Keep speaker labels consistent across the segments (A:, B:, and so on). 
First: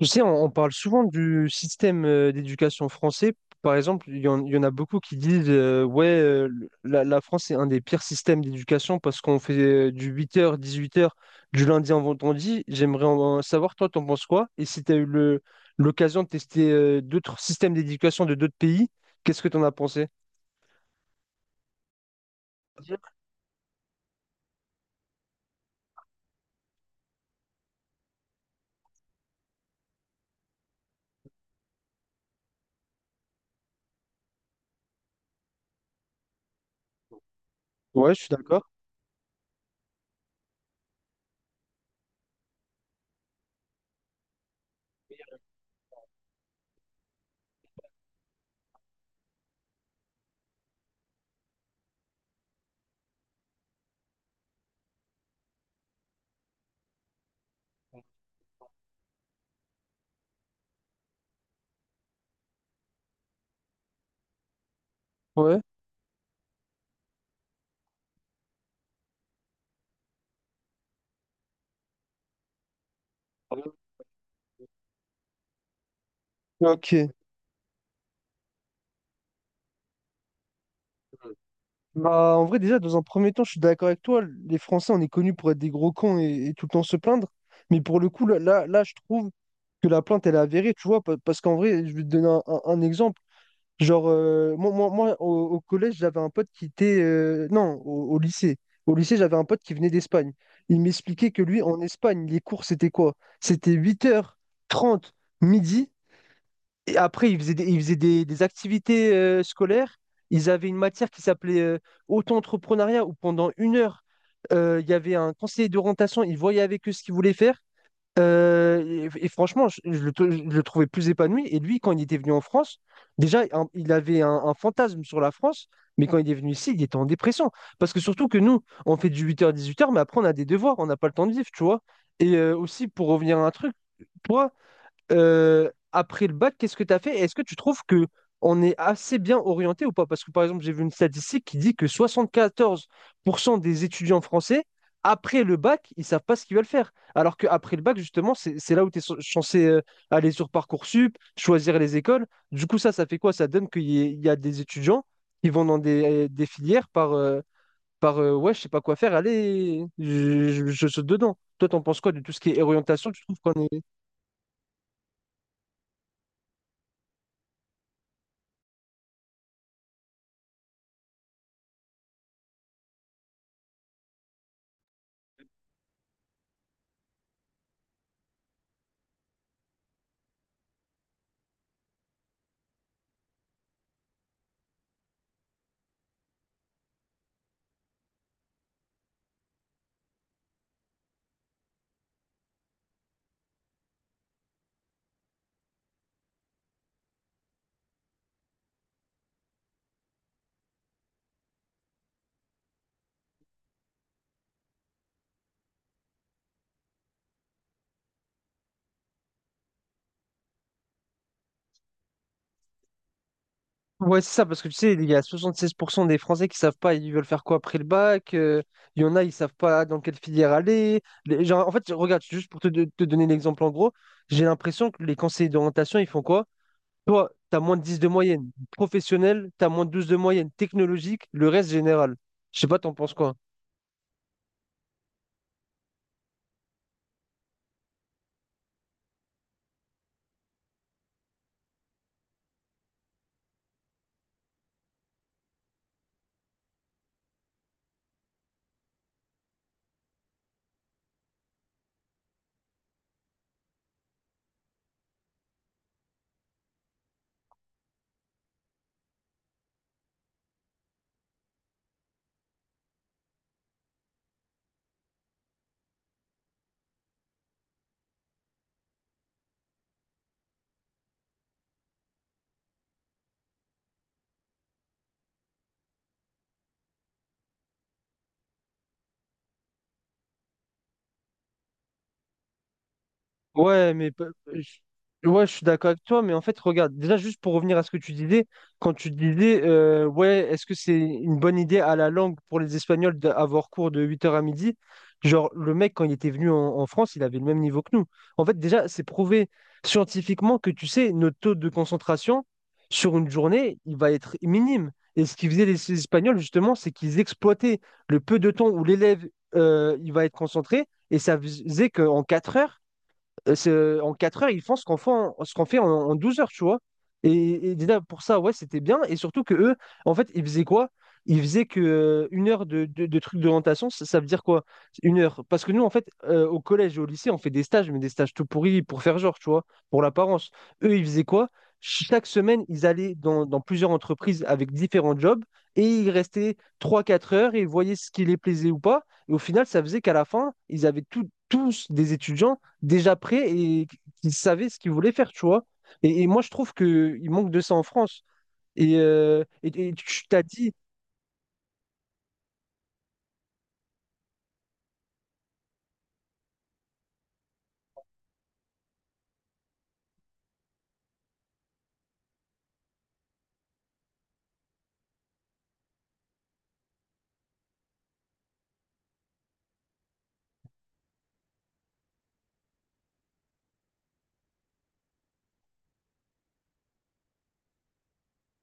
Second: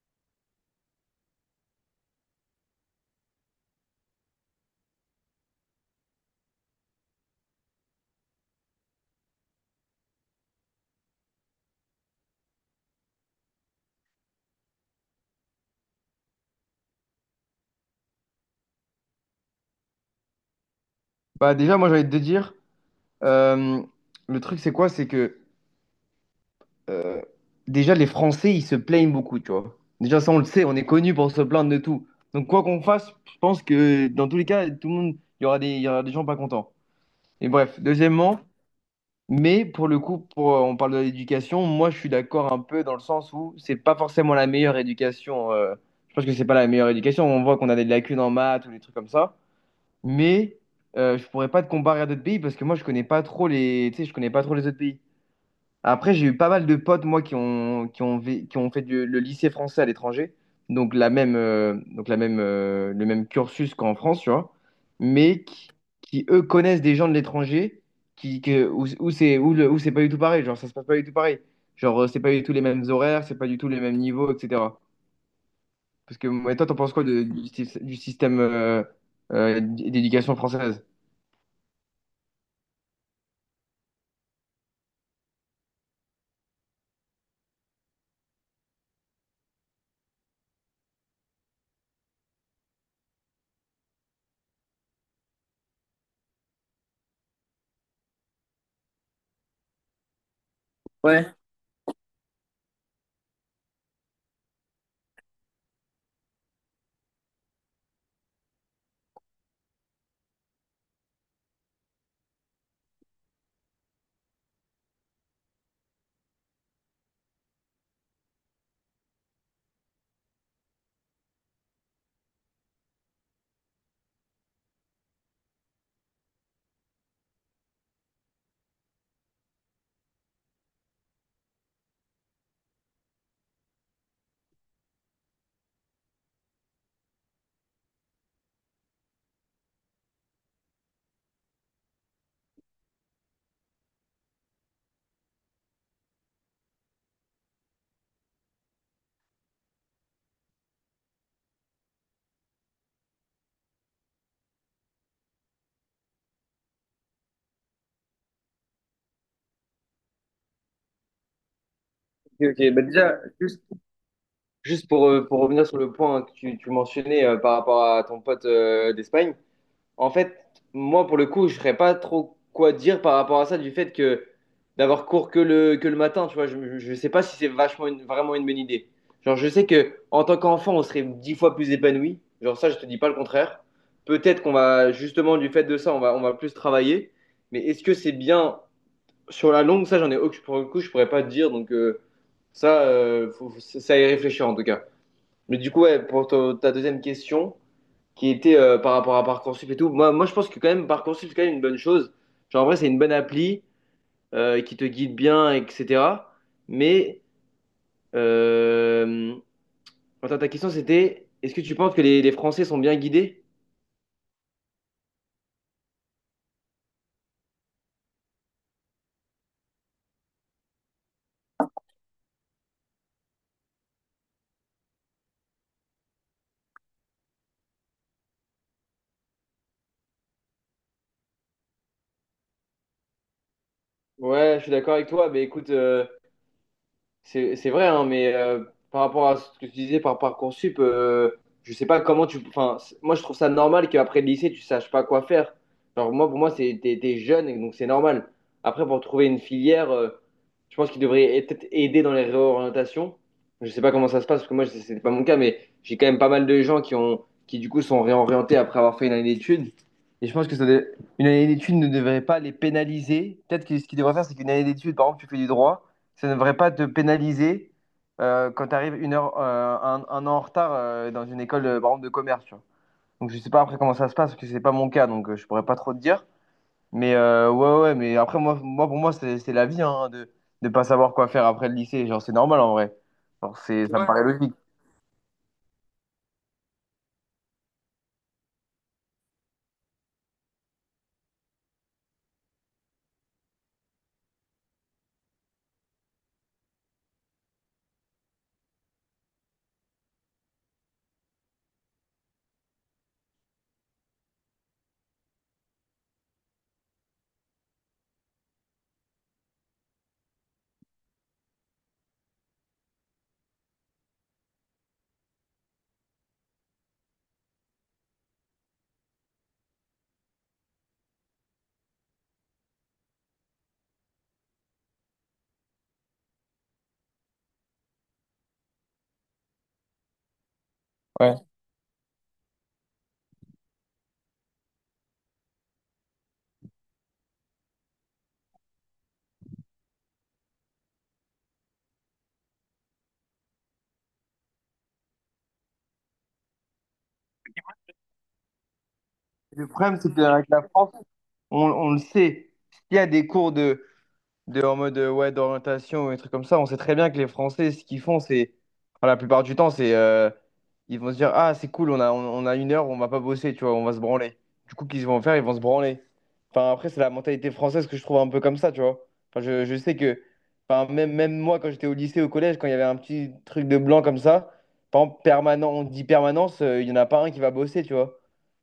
A: Tu sais, on parle souvent du système d'éducation français. Par exemple, il y en a beaucoup qui disent la France est un des pires systèmes d'éducation parce qu'on fait du 8h, 18h, du lundi au vendredi. J'aimerais en savoir, toi, t'en penses quoi? Et si tu as eu l'occasion de tester d'autres systèmes d'éducation de d'autres pays, qu'est-ce que t'en as pensé?
B: Bah déjà, moi j'ai envie de te dire, euh, le truc c'est quoi? C'est que euh, déjà les Français ils se plaignent beaucoup, tu vois. Déjà ça on le sait, on est connu pour se plaindre de tout. Donc quoi qu'on fasse, je pense que dans tous les cas, tout le monde, il y aura des gens pas contents. Et bref,
A: Ouais, je suis
B: deuxièmement,
A: d'accord.
B: mais pour le coup, pour, on parle de l'éducation, moi je suis d'accord un peu dans le sens où c'est pas forcément la meilleure éducation. Je pense que c'est pas la meilleure éducation, on voit qu'on a des lacunes en maths ou des trucs comme ça, mais je pourrais pas te comparer à d'autres pays parce que moi je connais pas trop les tu sais, je connais pas trop les autres pays. Après j'ai eu pas mal de potes moi qui ont fait le lycée français à l'étranger, donc la même le même cursus qu'en France, tu vois, mais
A: Ouais.
B: qui, eux connaissent des gens de l'étranger, qui que, où, où c'est où le- où c'est pas du tout pareil, genre ça se passe pas du tout pareil, genre c'est pas du tout les mêmes horaires, c'est pas du tout les mêmes niveaux, etc. Parce que ouais, toi t'en penses quoi
A: Ok.
B: du, du système d'éducation française?
A: Bah, en vrai, déjà, dans un premier temps, je suis d'accord avec toi. Les Français, on est connus pour être des gros cons et tout le temps se plaindre. Mais pour le coup, là, je trouve que la plainte, elle est avérée, tu vois. Parce qu'en vrai, je vais te donner un exemple. Genre, moi, au collège, j'avais un pote qui était. Non, au lycée. Au lycée, j'avais un pote qui venait d'Espagne. Il m'expliquait que lui, en Espagne, les cours, c'était quoi? C'était 8h30 midi. Et après, des activités scolaires. Ils avaient une matière qui s'appelait auto-entrepreneuriat, où pendant 1 heure, il y avait un conseiller d'orientation. Il voyait avec eux ce qu'ils voulaient faire. Et franchement, je le trouvais plus épanoui. Et lui, quand il était venu en France, déjà, il avait un fantasme sur la France. Mais quand il est venu ici, il était en dépression. Parce que surtout que nous, on fait du 8h-18h. Mais après, on a des devoirs, on n'a pas le temps de vivre, tu vois. Et aussi, pour revenir à un truc, toi, après le bac, qu'est-ce que tu as fait? Est-ce que tu trouves que on est assez bien orienté ou pas? Parce que par exemple, j'ai vu une statistique qui dit que 74% des étudiants français, après le bac, ils savent pas ce qu'ils veulent faire. Alors qu'après le bac, justement, c'est là où tu es censé aller sur Parcoursup, choisir les écoles. Du coup, ça fait quoi? Ça donne il y a des étudiants qui vont dans des filières par, par ouais, je sais pas quoi faire, allez, je saute dedans. Toi, t'en penses quoi de tout ce
B: Ok,
A: qui
B: ok.
A: est
B: Bah
A: orientation?
B: déjà,
A: Tu trouves
B: juste,
A: qu'on est
B: juste pour, euh, pour revenir sur le point que tu mentionnais par rapport à ton pote d'Espagne, en fait, moi, pour le coup, je ne saurais pas trop quoi dire par rapport à ça, du fait que d'avoir cours que le matin, tu vois, je ne sais pas si c'est vachement vraiment une bonne idée. Genre, je sais que en tant qu'enfant, on serait 10 fois plus épanoui. Genre, ça, je te dis pas le contraire. Peut-être qu'on va, justement, du fait de ça, on va plus travailler. Mais est-ce que c'est bien sur la longue, ça, j'en ai aucun. Pour le coup, je pourrais pas te dire. Donc, ça, c'est à y réfléchir en tout cas. Mais du coup, ouais, pour ta deuxième question, qui était par rapport à Parcoursup et tout, moi, je pense que quand même, Parcoursup, c'est quand même une bonne chose. Genre, en vrai, c'est une bonne appli qui te guide bien, etc. Mais, euh, attends, ta question, c'était, est-ce que tu penses que les Français sont bien guidés?
A: Ouais, c'est ça, parce que tu sais, il y a 76% des Français qui savent pas, ils veulent faire quoi après le bac. Il y en a, ils savent pas dans quelle filière aller. Genre, en fait, regarde, juste pour te donner l'exemple en gros, j'ai l'impression que les conseillers d'orientation, ils font quoi? Toi, tu as moins de 10 de moyenne. Professionnel, tu as moins de 12 de moyenne. Technologique, le reste général. Je sais pas, t'en penses quoi?
B: Ouais, je suis d'accord avec toi, mais écoute. C'est vrai, hein, mais par rapport à ce que tu disais par Parcoursup, je sais pas comment tu. Enfin, moi, je trouve ça normal qu'après le lycée, tu saches pas quoi faire. Genre, moi, pour moi, t'es jeune, et donc c'est normal. Après, pour trouver une filière, je pense qu'il devrait peut-être aider dans les réorientations. Je sais pas comment ça se passe, parce que moi, c'est pas mon cas, mais j'ai quand même pas mal de gens qui du coup sont réorientés après avoir fait une année d'études. Et je pense que une année d'études ne devrait pas les pénaliser. Peut-être que ce qu'ils devraient faire, c'est qu'une année d'études, par exemple, tu fais du droit, ça ne devrait pas te pénaliser quand tu arrives une heure, un an en retard dans une école, par exemple, de commerce. Tu vois. Donc, je sais pas après comment ça se passe, parce que c'est pas mon cas, donc je pourrais pas trop te dire. Mais ouais, ouais, mais après, moi, pour moi, c'est la vie, hein, de ne pas savoir quoi faire après le lycée. Genre, c'est normal en vrai. Genre,
A: Ouais,
B: ça me, ouais,
A: mais
B: paraît logique.
A: ouais, je suis d'accord avec toi, mais en fait, regarde, déjà juste pour revenir à ce que tu disais, quand tu disais, ouais, est-ce que c'est une bonne idée à la langue pour les Espagnols d'avoir cours de 8h à midi? Genre, le mec, quand il était venu en France, il avait le même niveau que nous. En fait, déjà, c'est prouvé scientifiquement que, tu sais, notre taux de concentration sur une journée, il va être minime. Et ce qu'ils faisaient les Espagnols, justement, c'est qu'ils exploitaient le peu de temps où l'élève, il va être concentré, et ça faisait qu'en 4 heures, en 4 heures, ils font ce qu'on fait en, en 12 heures, tu vois. Et déjà, pour ça, ouais, c'était bien. Et surtout que eux, en fait, ils faisaient quoi? Ils faisaient que 1 heure de trucs d'orientation, ça veut dire quoi? 1 heure. Parce que nous, en fait, au collège et au lycée, on fait des stages, mais des stages tout pourris pour faire genre, tu vois, pour l'apparence. Eux, ils faisaient
B: Ouais.
A: quoi? Chaque semaine, ils allaient dans plusieurs entreprises avec différents jobs et ils restaient 3 4 heures et ils voyaient ce qui les plaisait ou pas. Et au final, ça faisait qu'à la fin, ils avaient tous des étudiants déjà prêts et qu'ils savaient ce qu'ils voulaient faire, tu vois. Et moi, je trouve qu'il manque de ça en France. Et,
B: Le
A: et
B: problème, c'est
A: tu t'as
B: qu'avec la
A: dit,
B: France, on le sait. S'il y a des cours de, en mode ouais, d'orientation ou et trucs comme ça. On sait très bien que les Français, ce qu'ils font, c'est, enfin, la plupart du temps, c'est ils vont se dire, ah, c'est cool, on a une heure, on va pas bosser, tu vois, on va se branler. Du coup, qu'ils vont faire, ils vont se branler. Enfin, après, c'est la mentalité française que je trouve un peu comme ça, tu vois. Enfin, je sais que, enfin, même moi, quand j'étais au lycée, au collège, quand il y avait un petit truc de blanc comme ça, par exemple, permanent, on dit permanence, il y en a pas un qui va bosser, tu vois.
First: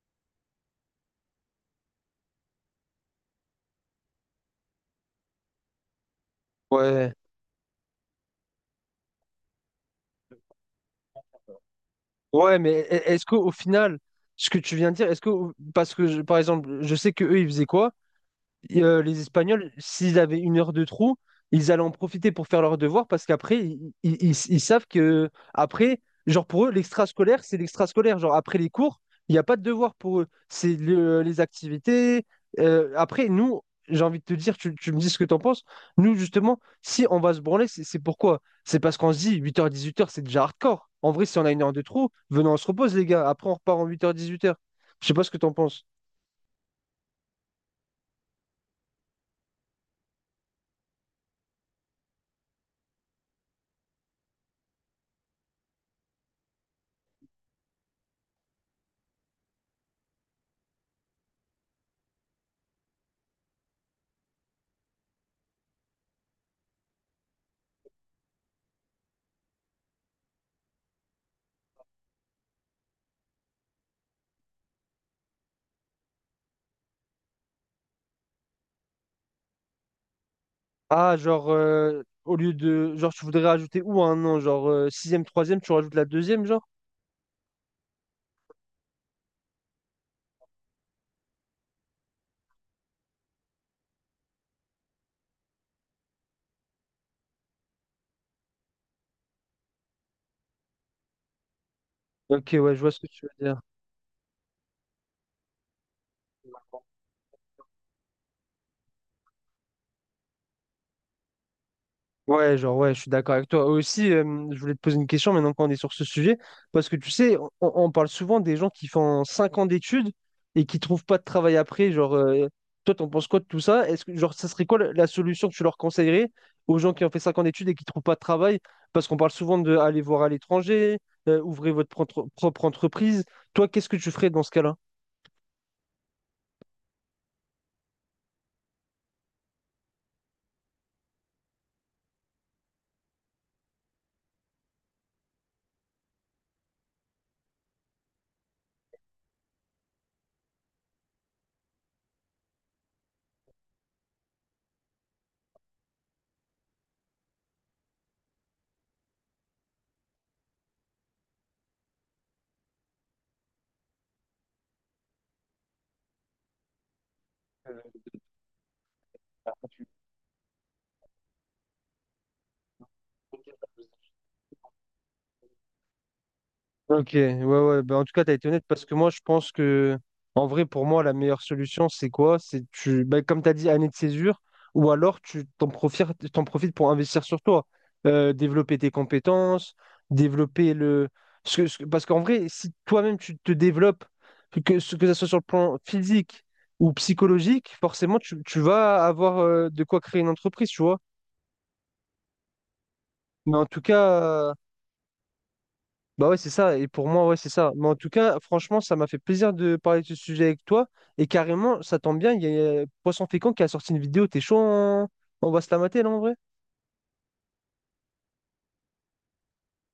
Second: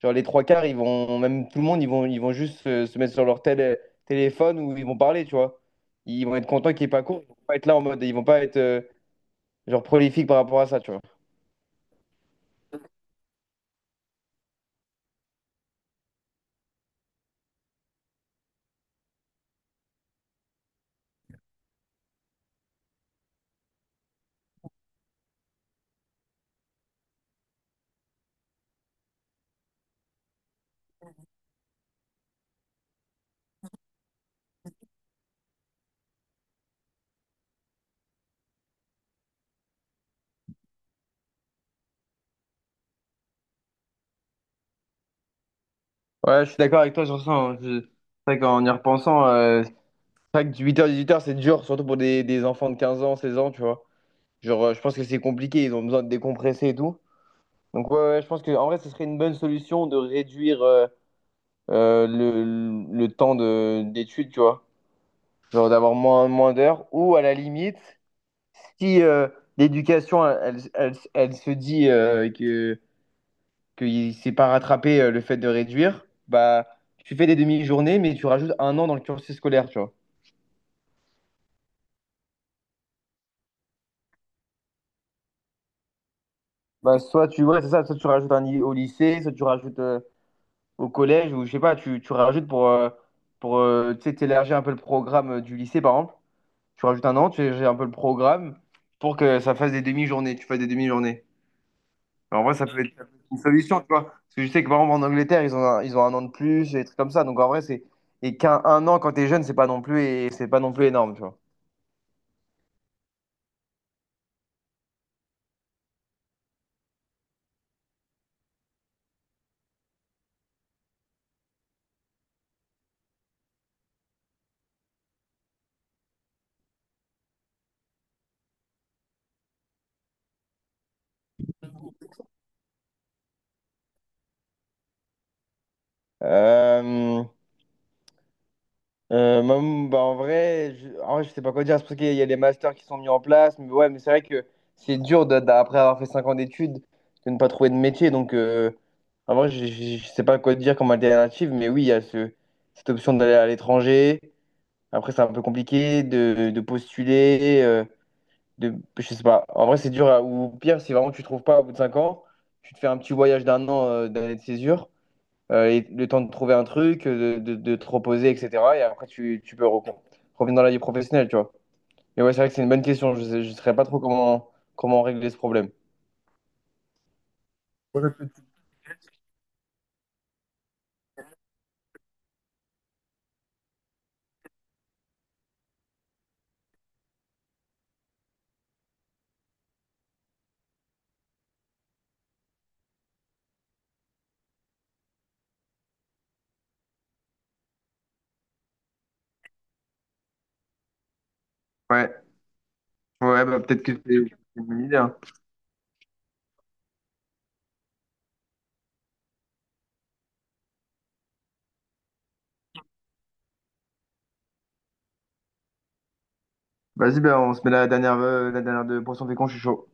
B: Genre les trois quarts, ils vont, même tout le monde, ils vont juste se, mettre sur leur téléphone, ou ils vont parler, tu vois. Ils vont être contents qu'il n'y ait pas
A: ouais,
B: cours. Ils vont pas être là en mode. Ils vont pas être genre prolifiques par rapport à ça, tu vois.
A: ouais, mais est-ce qu'au final, ce que tu viens de dire, est-ce que, par exemple, je sais que eux, ils faisaient quoi? Et, les Espagnols, s'ils avaient 1 heure de trou, ils allaient en profiter pour faire leurs devoirs parce qu'après, ils savent que, après, genre pour eux, l'extrascolaire, c'est l'extrascolaire. Genre après les cours, il n'y a pas de devoir pour eux. Les activités. Après, nous, j'ai envie de te dire, tu me dis ce que tu en penses. Nous, justement, si on va se branler, c'est pourquoi? C'est parce qu'on se dit 8h, 18h, c'est déjà hardcore. En vrai, si on a 1 heure de trou, venons, on se repose, les gars. Après, on repart en 8h, 18h. Je sais pas ce que tu en penses.
B: Ouais, je suis d'accord avec toi sur ça, hein. C'est vrai qu'en y repensant, c'est vrai que du 8h-18h, c'est dur, surtout pour des enfants de 15 ans, 16 ans, tu vois. Genre, je pense que c'est compliqué, ils ont besoin de décompresser et tout. Donc, ouais, ouais, je pense qu'en vrai, ce serait une bonne solution de réduire le temps d'études, tu vois. Genre d'avoir moins d'heures, ou à la limite, si l'éducation, elle se dit que qu'il ne s'est pas rattrapé le fait de réduire, bah, tu fais des demi-journées, mais tu rajoutes un an dans le cursus scolaire, tu vois.
A: Ah, genre, au lieu de. Genre, tu voudrais rajouter où un nom? Genre, sixième, troisième, tu rajoutes la deuxième, genre?
B: Bah, soit ouais, c'est ça, soit tu rajoutes au lycée, soit tu rajoutes au collège, ou je sais pas, tu rajoutes pour tu sais, t'élargir un peu le programme du lycée, par exemple. Tu rajoutes un an, tu élargis un peu le programme pour que ça fasse des demi-journées, tu fasses des demi-journées. Alors, en
A: Ok,
B: vrai, ça
A: ouais, je
B: peut
A: vois
B: être
A: ce que tu
B: une
A: veux dire.
B: solution, tu vois. Parce que je sais que, par exemple, en Angleterre, ils ont un an de plus, et des trucs comme ça. Donc, en vrai, c'est... Et qu'un un an, quand t'es jeune, c'est pas non plus, et c'est pas non plus énorme, tu vois.
A: Ouais, genre, ouais, je suis d'accord avec toi. Aussi, je voulais te poser une question maintenant qu'on est sur ce sujet, parce que tu sais, on parle souvent des gens qui font 5 ans d'études et qui trouvent pas de travail après. Genre, toi, t'en penses quoi de tout ça? Est-ce que, genre, ça serait quoi la solution que tu leur conseillerais aux gens qui ont fait 5 ans d'études et qui trouvent pas de travail? Parce qu'on parle souvent de aller voir à l'étranger, ouvrez votre propre entreprise. Toi, qu'est-ce que tu ferais dans ce cas-là?
B: Euh, moi, bah, en vrai, en vrai, je sais pas quoi dire. C'est parce qu'il y a les masters qui sont mis en place. Mais ouais, mais c'est vrai que c'est dur d'après avoir fait 5 ans d'études de ne pas trouver de métier. Donc, en vrai, je sais pas quoi dire comme alternative. Mais oui, il y a cette option d'aller à l'étranger. Après, c'est un peu compliqué de postuler, de, je sais pas. En vrai, c'est dur. Ou pire, si vraiment tu trouves pas au bout de 5 ans, tu te fais un petit voyage d'un an d'année de césure, et le temps de trouver un truc, de te reposer, etc. Et après, tu peux revenir dans la vie professionnelle, tu vois. Mais ouais, c'est vrai que c'est une bonne question. Je saurais pas trop comment, régler ce problème.
A: Ok, ouais. Bah,
B: Ouais,
A: en tout cas, tu as été honnête parce que moi, je pense que, en vrai, pour moi, la meilleure solution, c'est quoi? C'est tu, bah, comme tu as dit, année de césure, ou alors t'en profites pour investir sur toi, développer tes compétences, développer le. Parce qu'en vrai, si toi-même tu te développes, que ce que ça soit sur le plan physique ou psychologique, forcément, tu vas avoir de quoi créer une entreprise, tu vois.
B: ouais, ouais,
A: Mais
B: bah,
A: en tout
B: peut-être que c'est
A: cas,
B: c'est une bonne idée, hein.
A: Bah ouais, c'est ça. Et pour moi, ouais, c'est ça. Mais en tout cas, franchement, ça m'a fait plaisir de parler de ce sujet avec toi. Et carrément, ça tombe bien, il y a Poisson Fécond qui a sorti une vidéo. T'es chaud, on va se la mater, là, en vrai?
B: Vas-y, bah, on se met la dernière de pourcentage con, je suis chaud.